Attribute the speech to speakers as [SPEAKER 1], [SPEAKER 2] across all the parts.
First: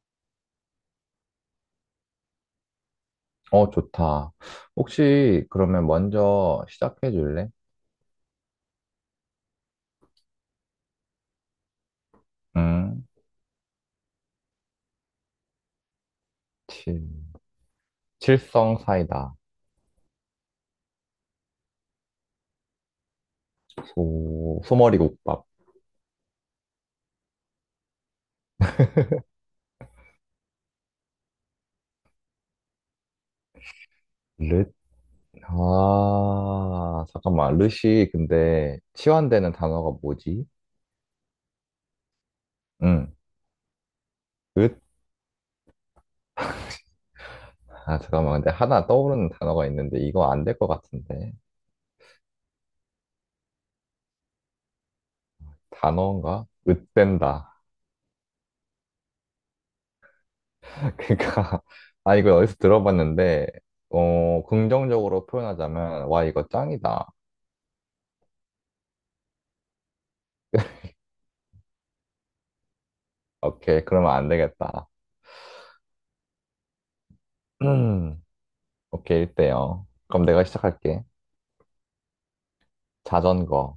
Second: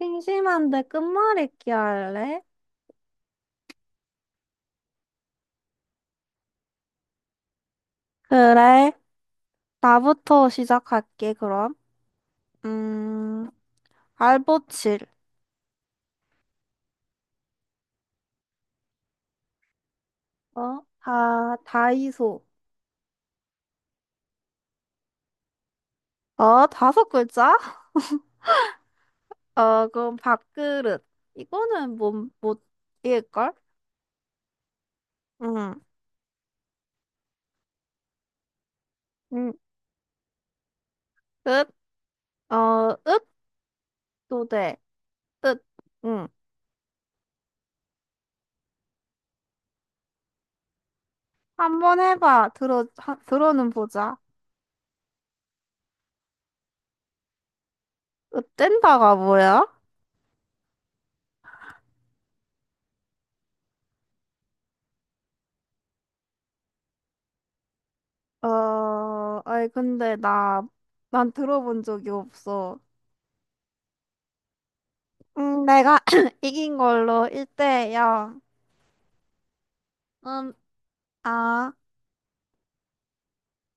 [SPEAKER 1] 심심한데 끝말잇기 할래?
[SPEAKER 2] 어, 좋다. 혹시 그러면 먼저 시작해 줄래?
[SPEAKER 1] 그래. 나부터 시작할게, 그럼.
[SPEAKER 2] 음,
[SPEAKER 1] 음, 알보칠.
[SPEAKER 2] 칠, 칠성 사이다.
[SPEAKER 1] 어? 다이소.
[SPEAKER 2] 소, 소머리국밥.
[SPEAKER 1] 어, 다섯 글자? 어, 그럼 밥그릇. 이거는 못, 못일걸.
[SPEAKER 2] 릇?
[SPEAKER 1] 응.
[SPEAKER 2] 아, 잠깐만. 릇이 근데
[SPEAKER 1] 응,
[SPEAKER 2] 치환되는 단어가 뭐지?
[SPEAKER 1] 읒? 어,
[SPEAKER 2] 응,
[SPEAKER 1] 읒? 도대.
[SPEAKER 2] 릇?
[SPEAKER 1] 읒. 응.
[SPEAKER 2] 아, 잠깐만. 근데 하나 떠오르는 단어가 있는데 이거 안 될 것 같은데.
[SPEAKER 1] 한번 해봐. 들어는 보자.
[SPEAKER 2] 단어인가? 릇된다.
[SPEAKER 1] 읒된다가 뭐야?
[SPEAKER 2] 그러니까, 아, 이거 어디서 들어봤는데, 어, 긍정적으로 표현하자면, 와, 이거 짱이다.
[SPEAKER 1] 아니, 근데 난 들어본 적이 없어.
[SPEAKER 2] 오케이, 그러면 안 되겠다.
[SPEAKER 1] 내가 이긴 걸로 1대
[SPEAKER 2] 음,
[SPEAKER 1] 0.
[SPEAKER 2] 오케이, 1대요. 그럼 내가
[SPEAKER 1] 음.
[SPEAKER 2] 시작할게.
[SPEAKER 1] 아,
[SPEAKER 2] 자전거.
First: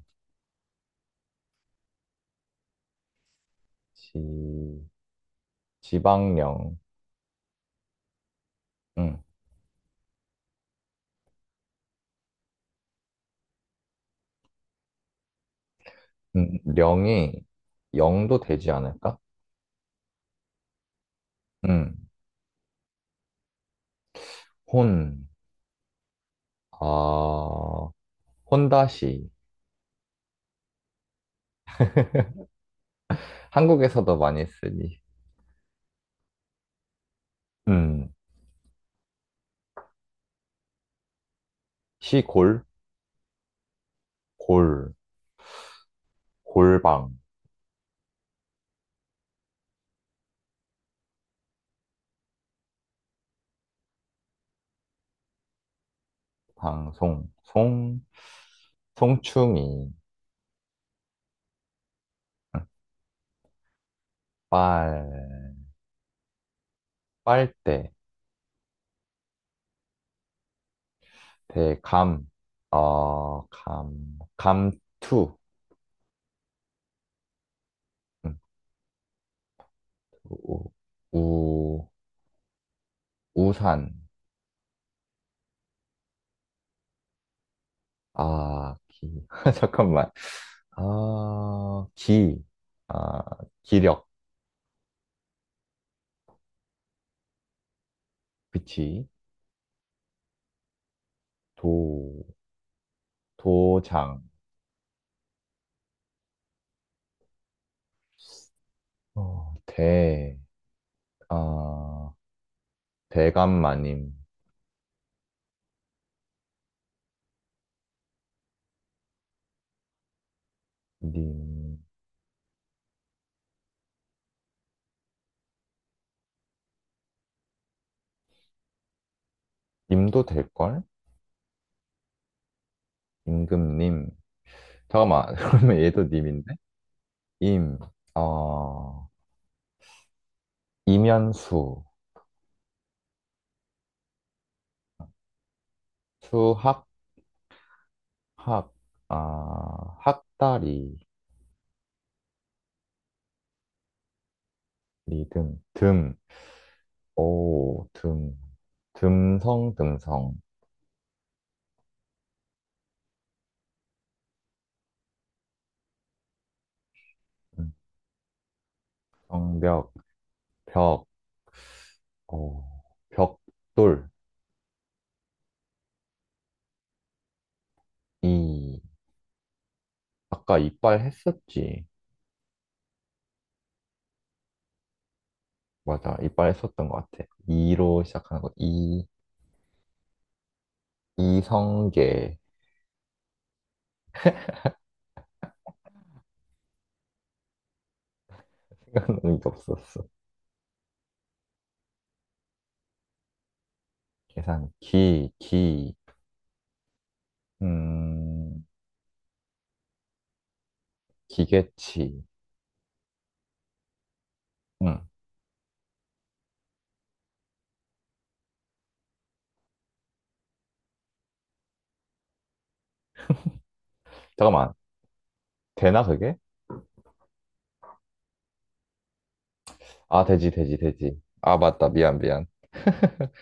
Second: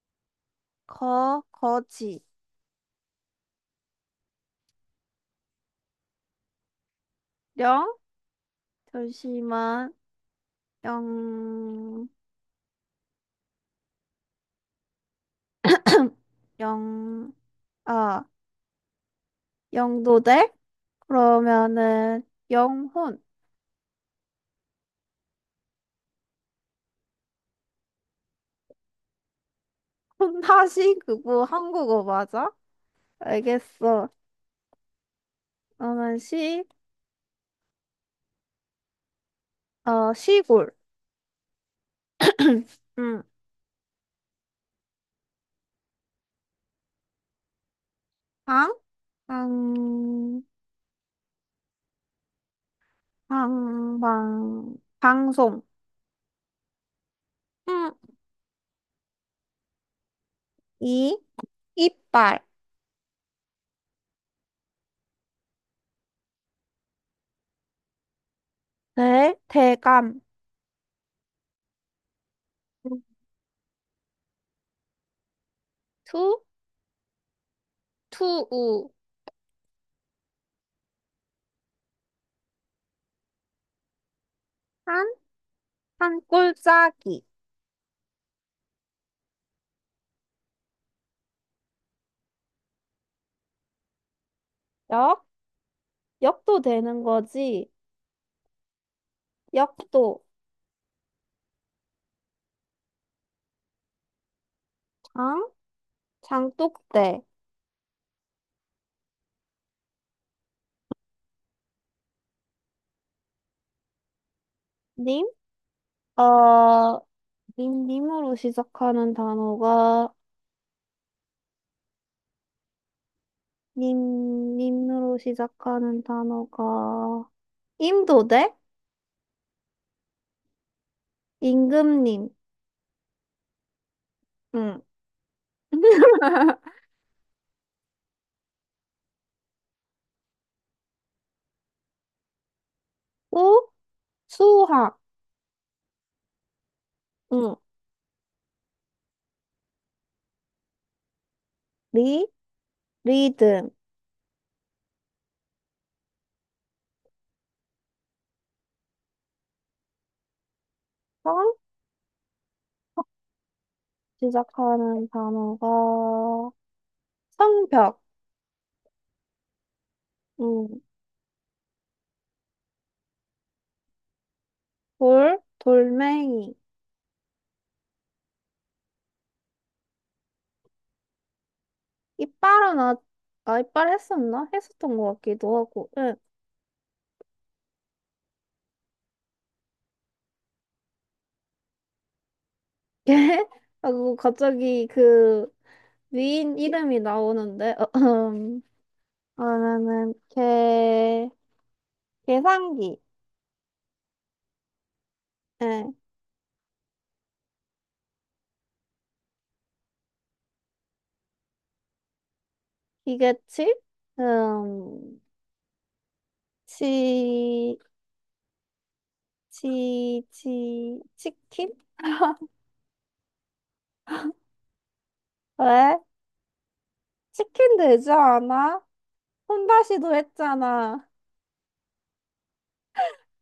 [SPEAKER 1] 거지.
[SPEAKER 2] 지, 지방령.
[SPEAKER 1] 영?
[SPEAKER 2] 음,
[SPEAKER 1] 잠시만. 영, 영,
[SPEAKER 2] 령이
[SPEAKER 1] 아,
[SPEAKER 2] 0도 되지 않을까?
[SPEAKER 1] 영도대?
[SPEAKER 2] 음,
[SPEAKER 1] 그러면은, 영혼.
[SPEAKER 2] 혼. 아, 혼다시.
[SPEAKER 1] 혼다시 그거 한국어 맞아? 알겠어.
[SPEAKER 2] 한국에서도 많이 쓰니.
[SPEAKER 1] 그러면 시,
[SPEAKER 2] 음,
[SPEAKER 1] 어, 시골.
[SPEAKER 2] 시골.
[SPEAKER 1] 응.
[SPEAKER 2] 골. 골방.
[SPEAKER 1] 방? 방, 방송.
[SPEAKER 2] 방송.
[SPEAKER 1] 응.
[SPEAKER 2] 송. 송충이.
[SPEAKER 1] 이, 이빨.
[SPEAKER 2] 음, 빨. 빨대.
[SPEAKER 1] 대감.
[SPEAKER 2] 대감. 어, 감. 감투.
[SPEAKER 1] 투,
[SPEAKER 2] 음,
[SPEAKER 1] 투우.
[SPEAKER 2] 우, 우, 우산.
[SPEAKER 1] 한, 한 꼴짜기.
[SPEAKER 2] 아, 기. 잠깐만. 아, 기. 아, 기력.
[SPEAKER 1] 역, 역도 되는 거지.
[SPEAKER 2] 그치.
[SPEAKER 1] 역도.
[SPEAKER 2] 도, 도장.
[SPEAKER 1] 장, 장독대.
[SPEAKER 2] 어, 대. 아, 대감마님.
[SPEAKER 1] 님, 어, 님으로 시작하는 단어가,
[SPEAKER 2] 님.
[SPEAKER 1] 님으로 시작하는 단어가, 임도대?
[SPEAKER 2] 님도 될걸?
[SPEAKER 1] 임금님.
[SPEAKER 2] 임금님.
[SPEAKER 1] 응.
[SPEAKER 2] 잠깐만. 그러면 얘도 님인데? 임. 어, 이면수.
[SPEAKER 1] 우, 수학.
[SPEAKER 2] 수학.
[SPEAKER 1] 응.
[SPEAKER 2] 학. 아, 학다리.
[SPEAKER 1] 리, 리듬.
[SPEAKER 2] 리듬. 듬. 오, 듬, 듬성, 듬성,
[SPEAKER 1] 선, 시작하는 단어가,
[SPEAKER 2] 음,
[SPEAKER 1] 성벽,
[SPEAKER 2] 성벽,
[SPEAKER 1] 음,
[SPEAKER 2] 벽, 어, 벽돌,
[SPEAKER 1] 돌멩이,
[SPEAKER 2] 이, 아까 이빨 했었지.
[SPEAKER 1] 이빨은 아, 이빨 했었나? 했었던 것 같기도 하고, 응.
[SPEAKER 2] 맞아, 이빨 했었던 것 같아. 이로 시작하는 거, 이, 이성계.
[SPEAKER 1] 걔? 하고 갑자기 그 위인 이름이 나오는데, 음.
[SPEAKER 2] 생각나는 게 없었어.
[SPEAKER 1] 그러면은 계산기,
[SPEAKER 2] 계산, 기,
[SPEAKER 1] 예,
[SPEAKER 2] 기, 음, 기계치.
[SPEAKER 1] 기계치.
[SPEAKER 2] 음,
[SPEAKER 1] 음, 치, 치킨?
[SPEAKER 2] 잠깐만,
[SPEAKER 1] 왜?
[SPEAKER 2] 되나 그게?
[SPEAKER 1] 치킨 되지 않아? 혼다시도
[SPEAKER 2] 아, 되지, 되지,
[SPEAKER 1] 했잖아.
[SPEAKER 2] 되지. 아, 맞다, 미안.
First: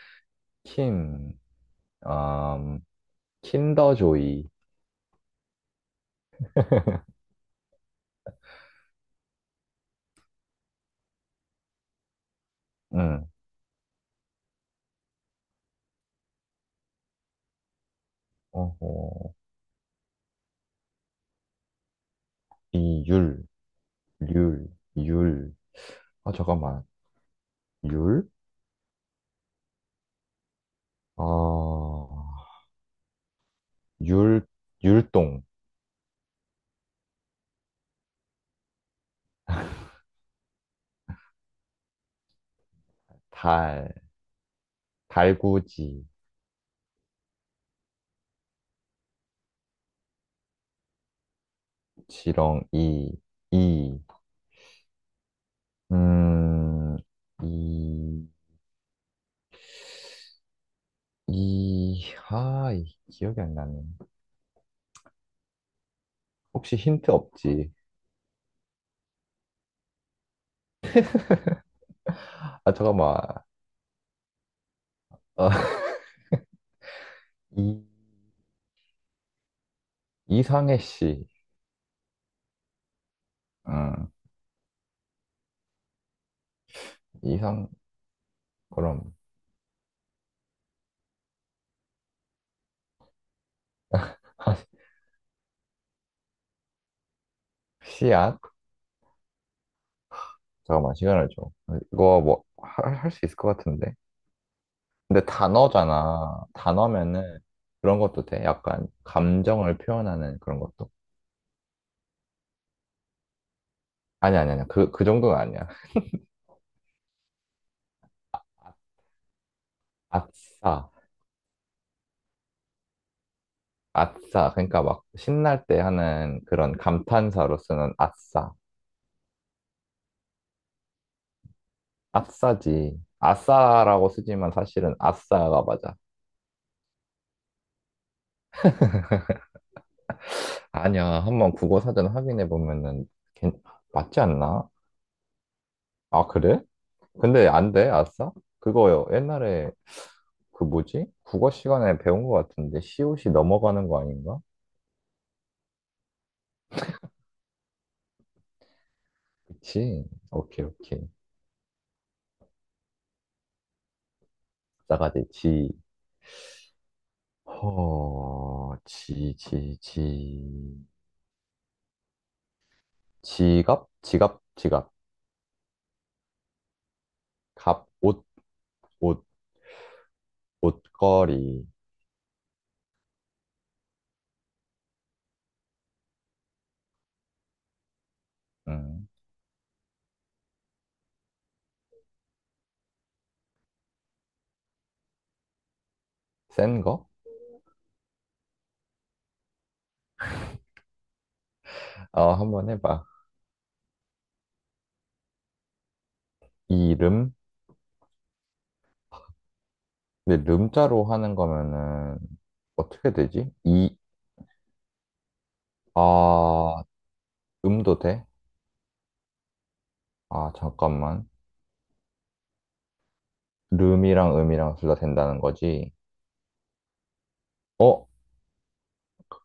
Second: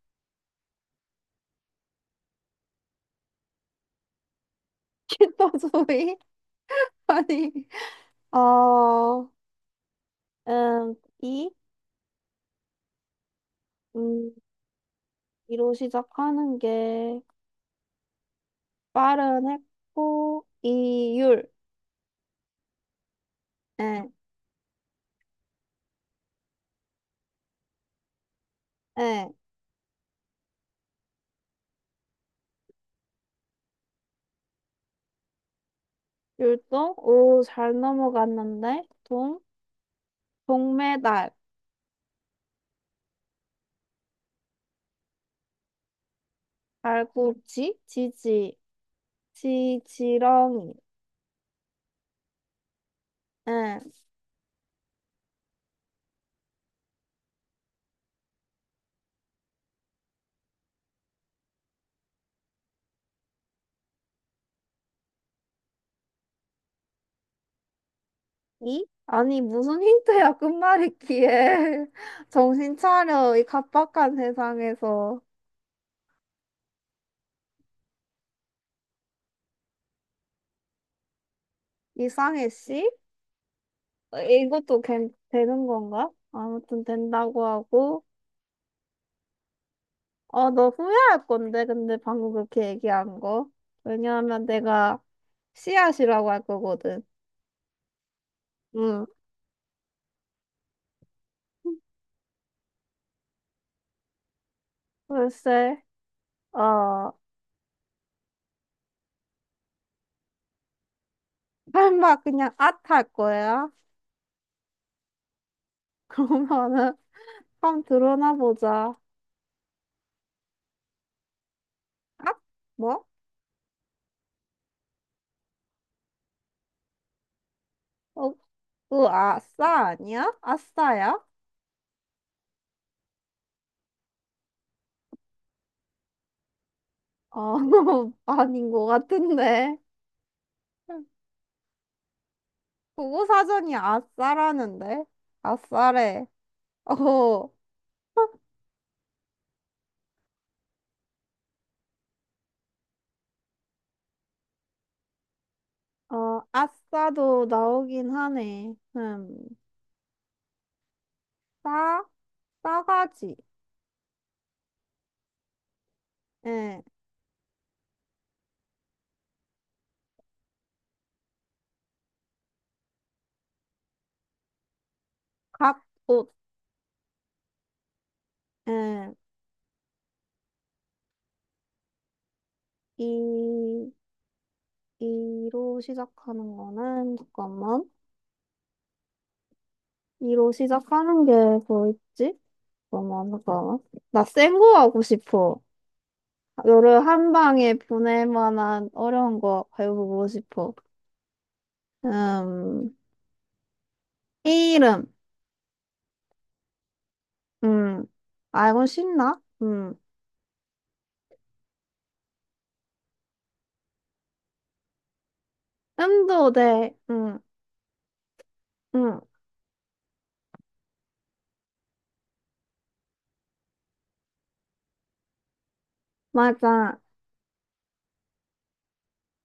[SPEAKER 2] 킨, 음, 킨더조이.
[SPEAKER 1] 키토조이? 아니. 어, 음, 이,
[SPEAKER 2] 응.
[SPEAKER 1] 음, 이로 시작하는 게
[SPEAKER 2] 어허.
[SPEAKER 1] 빠른 했고, 이율,
[SPEAKER 2] 이율,
[SPEAKER 1] 예,
[SPEAKER 2] 률 율. 아, 잠깐만. 율?
[SPEAKER 1] 예,
[SPEAKER 2] 어, 율, 율동.
[SPEAKER 1] 율동. 오, 잘 넘어갔는데, 동메달,
[SPEAKER 2] 달, 달구지.
[SPEAKER 1] 발꿈치, 지렁이,
[SPEAKER 2] 지렁, 이,
[SPEAKER 1] 예,
[SPEAKER 2] 이. 음, 이, 이, 하, 이, 기억이 안 나네. 혹시 힌트 없지?
[SPEAKER 1] 이? 아니, 무슨 힌트야, 끝말잇기에.
[SPEAKER 2] 아,
[SPEAKER 1] 정신
[SPEAKER 2] 잠깐만.
[SPEAKER 1] 차려, 이 각박한 세상에서.
[SPEAKER 2] 어, 이, 이상해 씨.
[SPEAKER 1] 이상해, 씨?
[SPEAKER 2] 응.
[SPEAKER 1] 이것도 되는 건가? 아무튼 된다고
[SPEAKER 2] 이상,
[SPEAKER 1] 하고,
[SPEAKER 2] 그럼.
[SPEAKER 1] 너 후회할 건데, 근데 방금 그렇게 얘기한 거. 왜냐하면 내가 씨앗이라고 할 거거든.
[SPEAKER 2] 씨앗?
[SPEAKER 1] 응.
[SPEAKER 2] 잠깐만, 시간을 줘. 이거 뭐, 할, 할 수 있을 것 같은데? 근데
[SPEAKER 1] 글쎄.
[SPEAKER 2] 단어잖아.
[SPEAKER 1] 어,
[SPEAKER 2] 단어면은 그런 것도 돼. 약간 감정을 표현하는 그런 것도.
[SPEAKER 1] 설마 그냥 앗할 거야?
[SPEAKER 2] 아니. 그, 그 정도는 아니야.
[SPEAKER 1] 그러면은, 한번 들어나 보자.
[SPEAKER 2] 아- 싸
[SPEAKER 1] 앗? 뭐?
[SPEAKER 2] 아싸. 그러니까 막 신날 때 하는 그런 감탄사로 쓰는
[SPEAKER 1] 어,
[SPEAKER 2] 아싸.
[SPEAKER 1] 그 아싸 아니야? 아싸야?
[SPEAKER 2] 아싸지. 아싸라고 쓰지만 사실은 아싸가 맞아.
[SPEAKER 1] 어, 아닌 것 같은데.
[SPEAKER 2] 아니야. 한번 국어 사전 확인해 보면은
[SPEAKER 1] 국어사전이
[SPEAKER 2] 맞지 않나?
[SPEAKER 1] 아싸라는데? 아싸래.
[SPEAKER 2] 아, 그래?
[SPEAKER 1] 어,
[SPEAKER 2] 근데
[SPEAKER 1] 어,
[SPEAKER 2] 안 돼? 아싸? 그거요. 옛날에 그 뭐지? 국어 시간에 배운 것 같은데 시옷이 넘어가는 거 아닌가?
[SPEAKER 1] 아싸도 나오긴 하네.
[SPEAKER 2] 그치? 오케이.
[SPEAKER 1] 싸, 싸가지.
[SPEAKER 2] 나가지 지.
[SPEAKER 1] 예,
[SPEAKER 2] 허, 지. 지갑? 지갑.
[SPEAKER 1] 갑옷.
[SPEAKER 2] 갑, 옷,
[SPEAKER 1] 예,
[SPEAKER 2] 옷, 옷걸이.
[SPEAKER 1] 이, 이로 시작하는 거는, 잠깐만.
[SPEAKER 2] 음,
[SPEAKER 1] 이로 시작하는 게 뭐 있지? 잠깐만, 잠깐만. 나 센 거 하고 싶어.
[SPEAKER 2] 센
[SPEAKER 1] 너를
[SPEAKER 2] 거?
[SPEAKER 1] 한 방에 보낼 만한 어려운 거 배워보고 싶어.
[SPEAKER 2] 어, 한번
[SPEAKER 1] 음,
[SPEAKER 2] 해봐.
[SPEAKER 1] 이름.
[SPEAKER 2] 이름?
[SPEAKER 1] 음, 알고 싶나? 음.
[SPEAKER 2] 근데 름자로 하는 거면은 어떻게 되지? 이,
[SPEAKER 1] 음도
[SPEAKER 2] 아,
[SPEAKER 1] 돼. 음.
[SPEAKER 2] 음도 돼?
[SPEAKER 1] 음.
[SPEAKER 2] 아, 잠깐만. 룸이랑 음이랑 둘 다 된다는 거지.
[SPEAKER 1] 맞아.
[SPEAKER 2] 어?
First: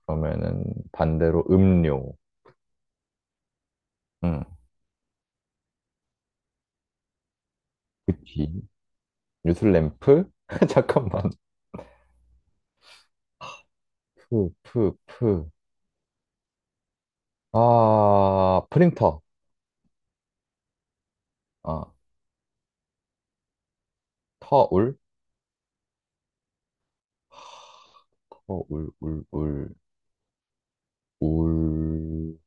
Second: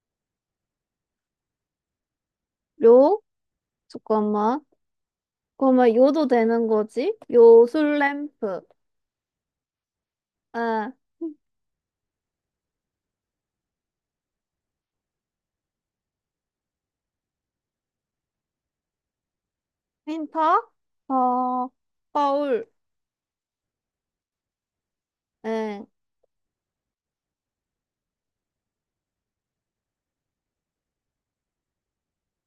[SPEAKER 2] 그러면은 반대로 음료.
[SPEAKER 1] 요?
[SPEAKER 2] 응.
[SPEAKER 1] 잠깐만. 그러면 요도 되는 거지? 요술
[SPEAKER 2] 그치.
[SPEAKER 1] 램프.
[SPEAKER 2] 뉴슬램프?
[SPEAKER 1] 응.
[SPEAKER 2] 잠깐만. 푸. 아, 프린터.
[SPEAKER 1] 힌터? 어,
[SPEAKER 2] 아,
[SPEAKER 1] 거울.
[SPEAKER 2] 터울?
[SPEAKER 1] 응.
[SPEAKER 2] 터울, 울,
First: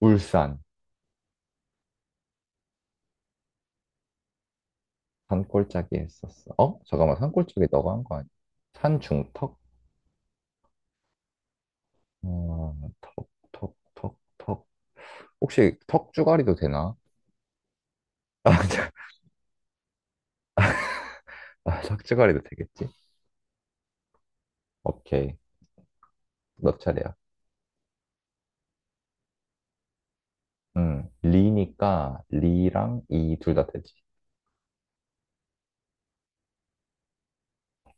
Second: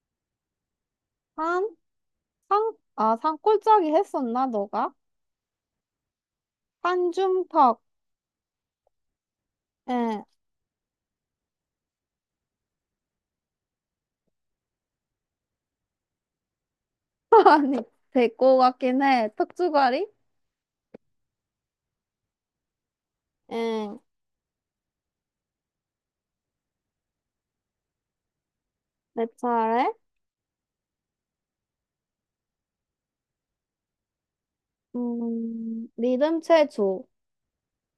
[SPEAKER 2] 울산.
[SPEAKER 1] 산, 산골짜기 했었나, 너가?
[SPEAKER 2] 산골짜기 했었어. 어? 잠깐만, 산골짜기
[SPEAKER 1] 산중턱.
[SPEAKER 2] 너가 한 거 아니야? 산중턱?
[SPEAKER 1] 응.
[SPEAKER 2] 어, 턱. 혹시 턱주가리도 되나?
[SPEAKER 1] 아니, 될거
[SPEAKER 2] 아, 자,
[SPEAKER 1] 같긴 해. 턱주가리?
[SPEAKER 2] 아, 턱주가리도 되겠지?
[SPEAKER 1] 응.
[SPEAKER 2] 오케이. 너 차례야.
[SPEAKER 1] 내 차례?
[SPEAKER 2] 리니까 리랑 이 둘 다 되지.
[SPEAKER 1] 리듬 체조.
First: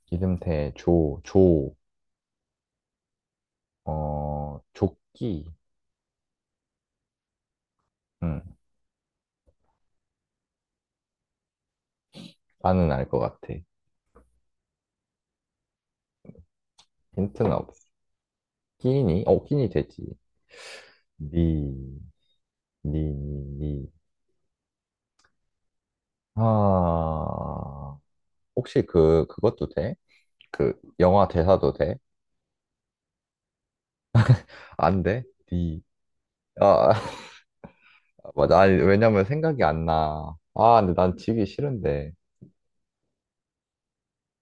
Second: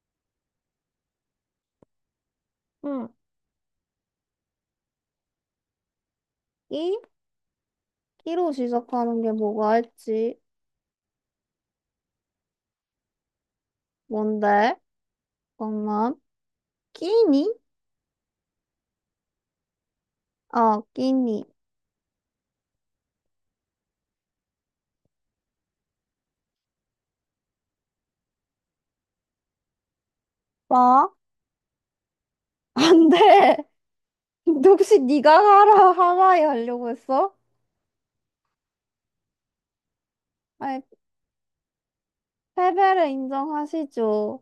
[SPEAKER 2] 기름태 조, 조,
[SPEAKER 1] 응.
[SPEAKER 2] 어, 조끼.
[SPEAKER 1] 끼?
[SPEAKER 2] 음,
[SPEAKER 1] 끼로 시작하는 게 뭐가 있지?
[SPEAKER 2] 나는 알 것 같아.
[SPEAKER 1] 뭔데? 잠깐만. 끼니?
[SPEAKER 2] 힌트는 없어. 끼니? 어, 끼니 되지.
[SPEAKER 1] 끼니.
[SPEAKER 2] 니, 니, 니. 아, 혹시 그, 그것도 돼? 그,
[SPEAKER 1] 뭐?
[SPEAKER 2] 영화 대사도 돼?
[SPEAKER 1] 안 돼. 근데 혹시
[SPEAKER 2] 안 돼?
[SPEAKER 1] 네가
[SPEAKER 2] 니.
[SPEAKER 1] 하라이 하려고
[SPEAKER 2] 아,
[SPEAKER 1] 했어?
[SPEAKER 2] 맞아. 아니, 왜냐면 생각이 안 나.
[SPEAKER 1] 아니,
[SPEAKER 2] 아, 근데 난 지기 싫은데.
[SPEAKER 1] 패배를 인정하시죠.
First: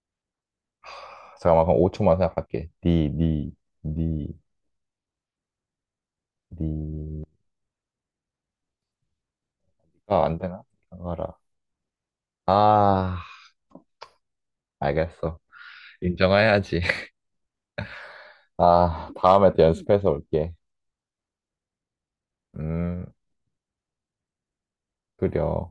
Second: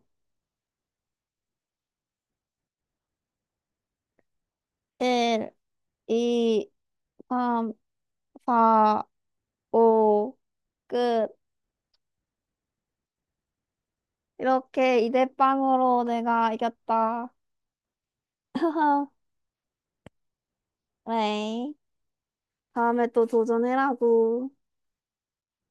[SPEAKER 2] 잠깐만, 그럼 5초만 생각할게. 니,
[SPEAKER 1] 1, 2,
[SPEAKER 2] 니.
[SPEAKER 1] 3, 4,
[SPEAKER 2] 아,
[SPEAKER 1] 5,
[SPEAKER 2] 안 되나? 장어라.
[SPEAKER 1] 끝.
[SPEAKER 2] 아,
[SPEAKER 1] 이렇게
[SPEAKER 2] 알겠어.
[SPEAKER 1] 이대빵으로 내가
[SPEAKER 2] 인정해야지.
[SPEAKER 1] 이겼다.
[SPEAKER 2] 아, 다음에 또 연습해서 올게.
[SPEAKER 1] 그래. 다음에
[SPEAKER 2] 음,
[SPEAKER 1] 또 도전해라고.
[SPEAKER 2] 그려.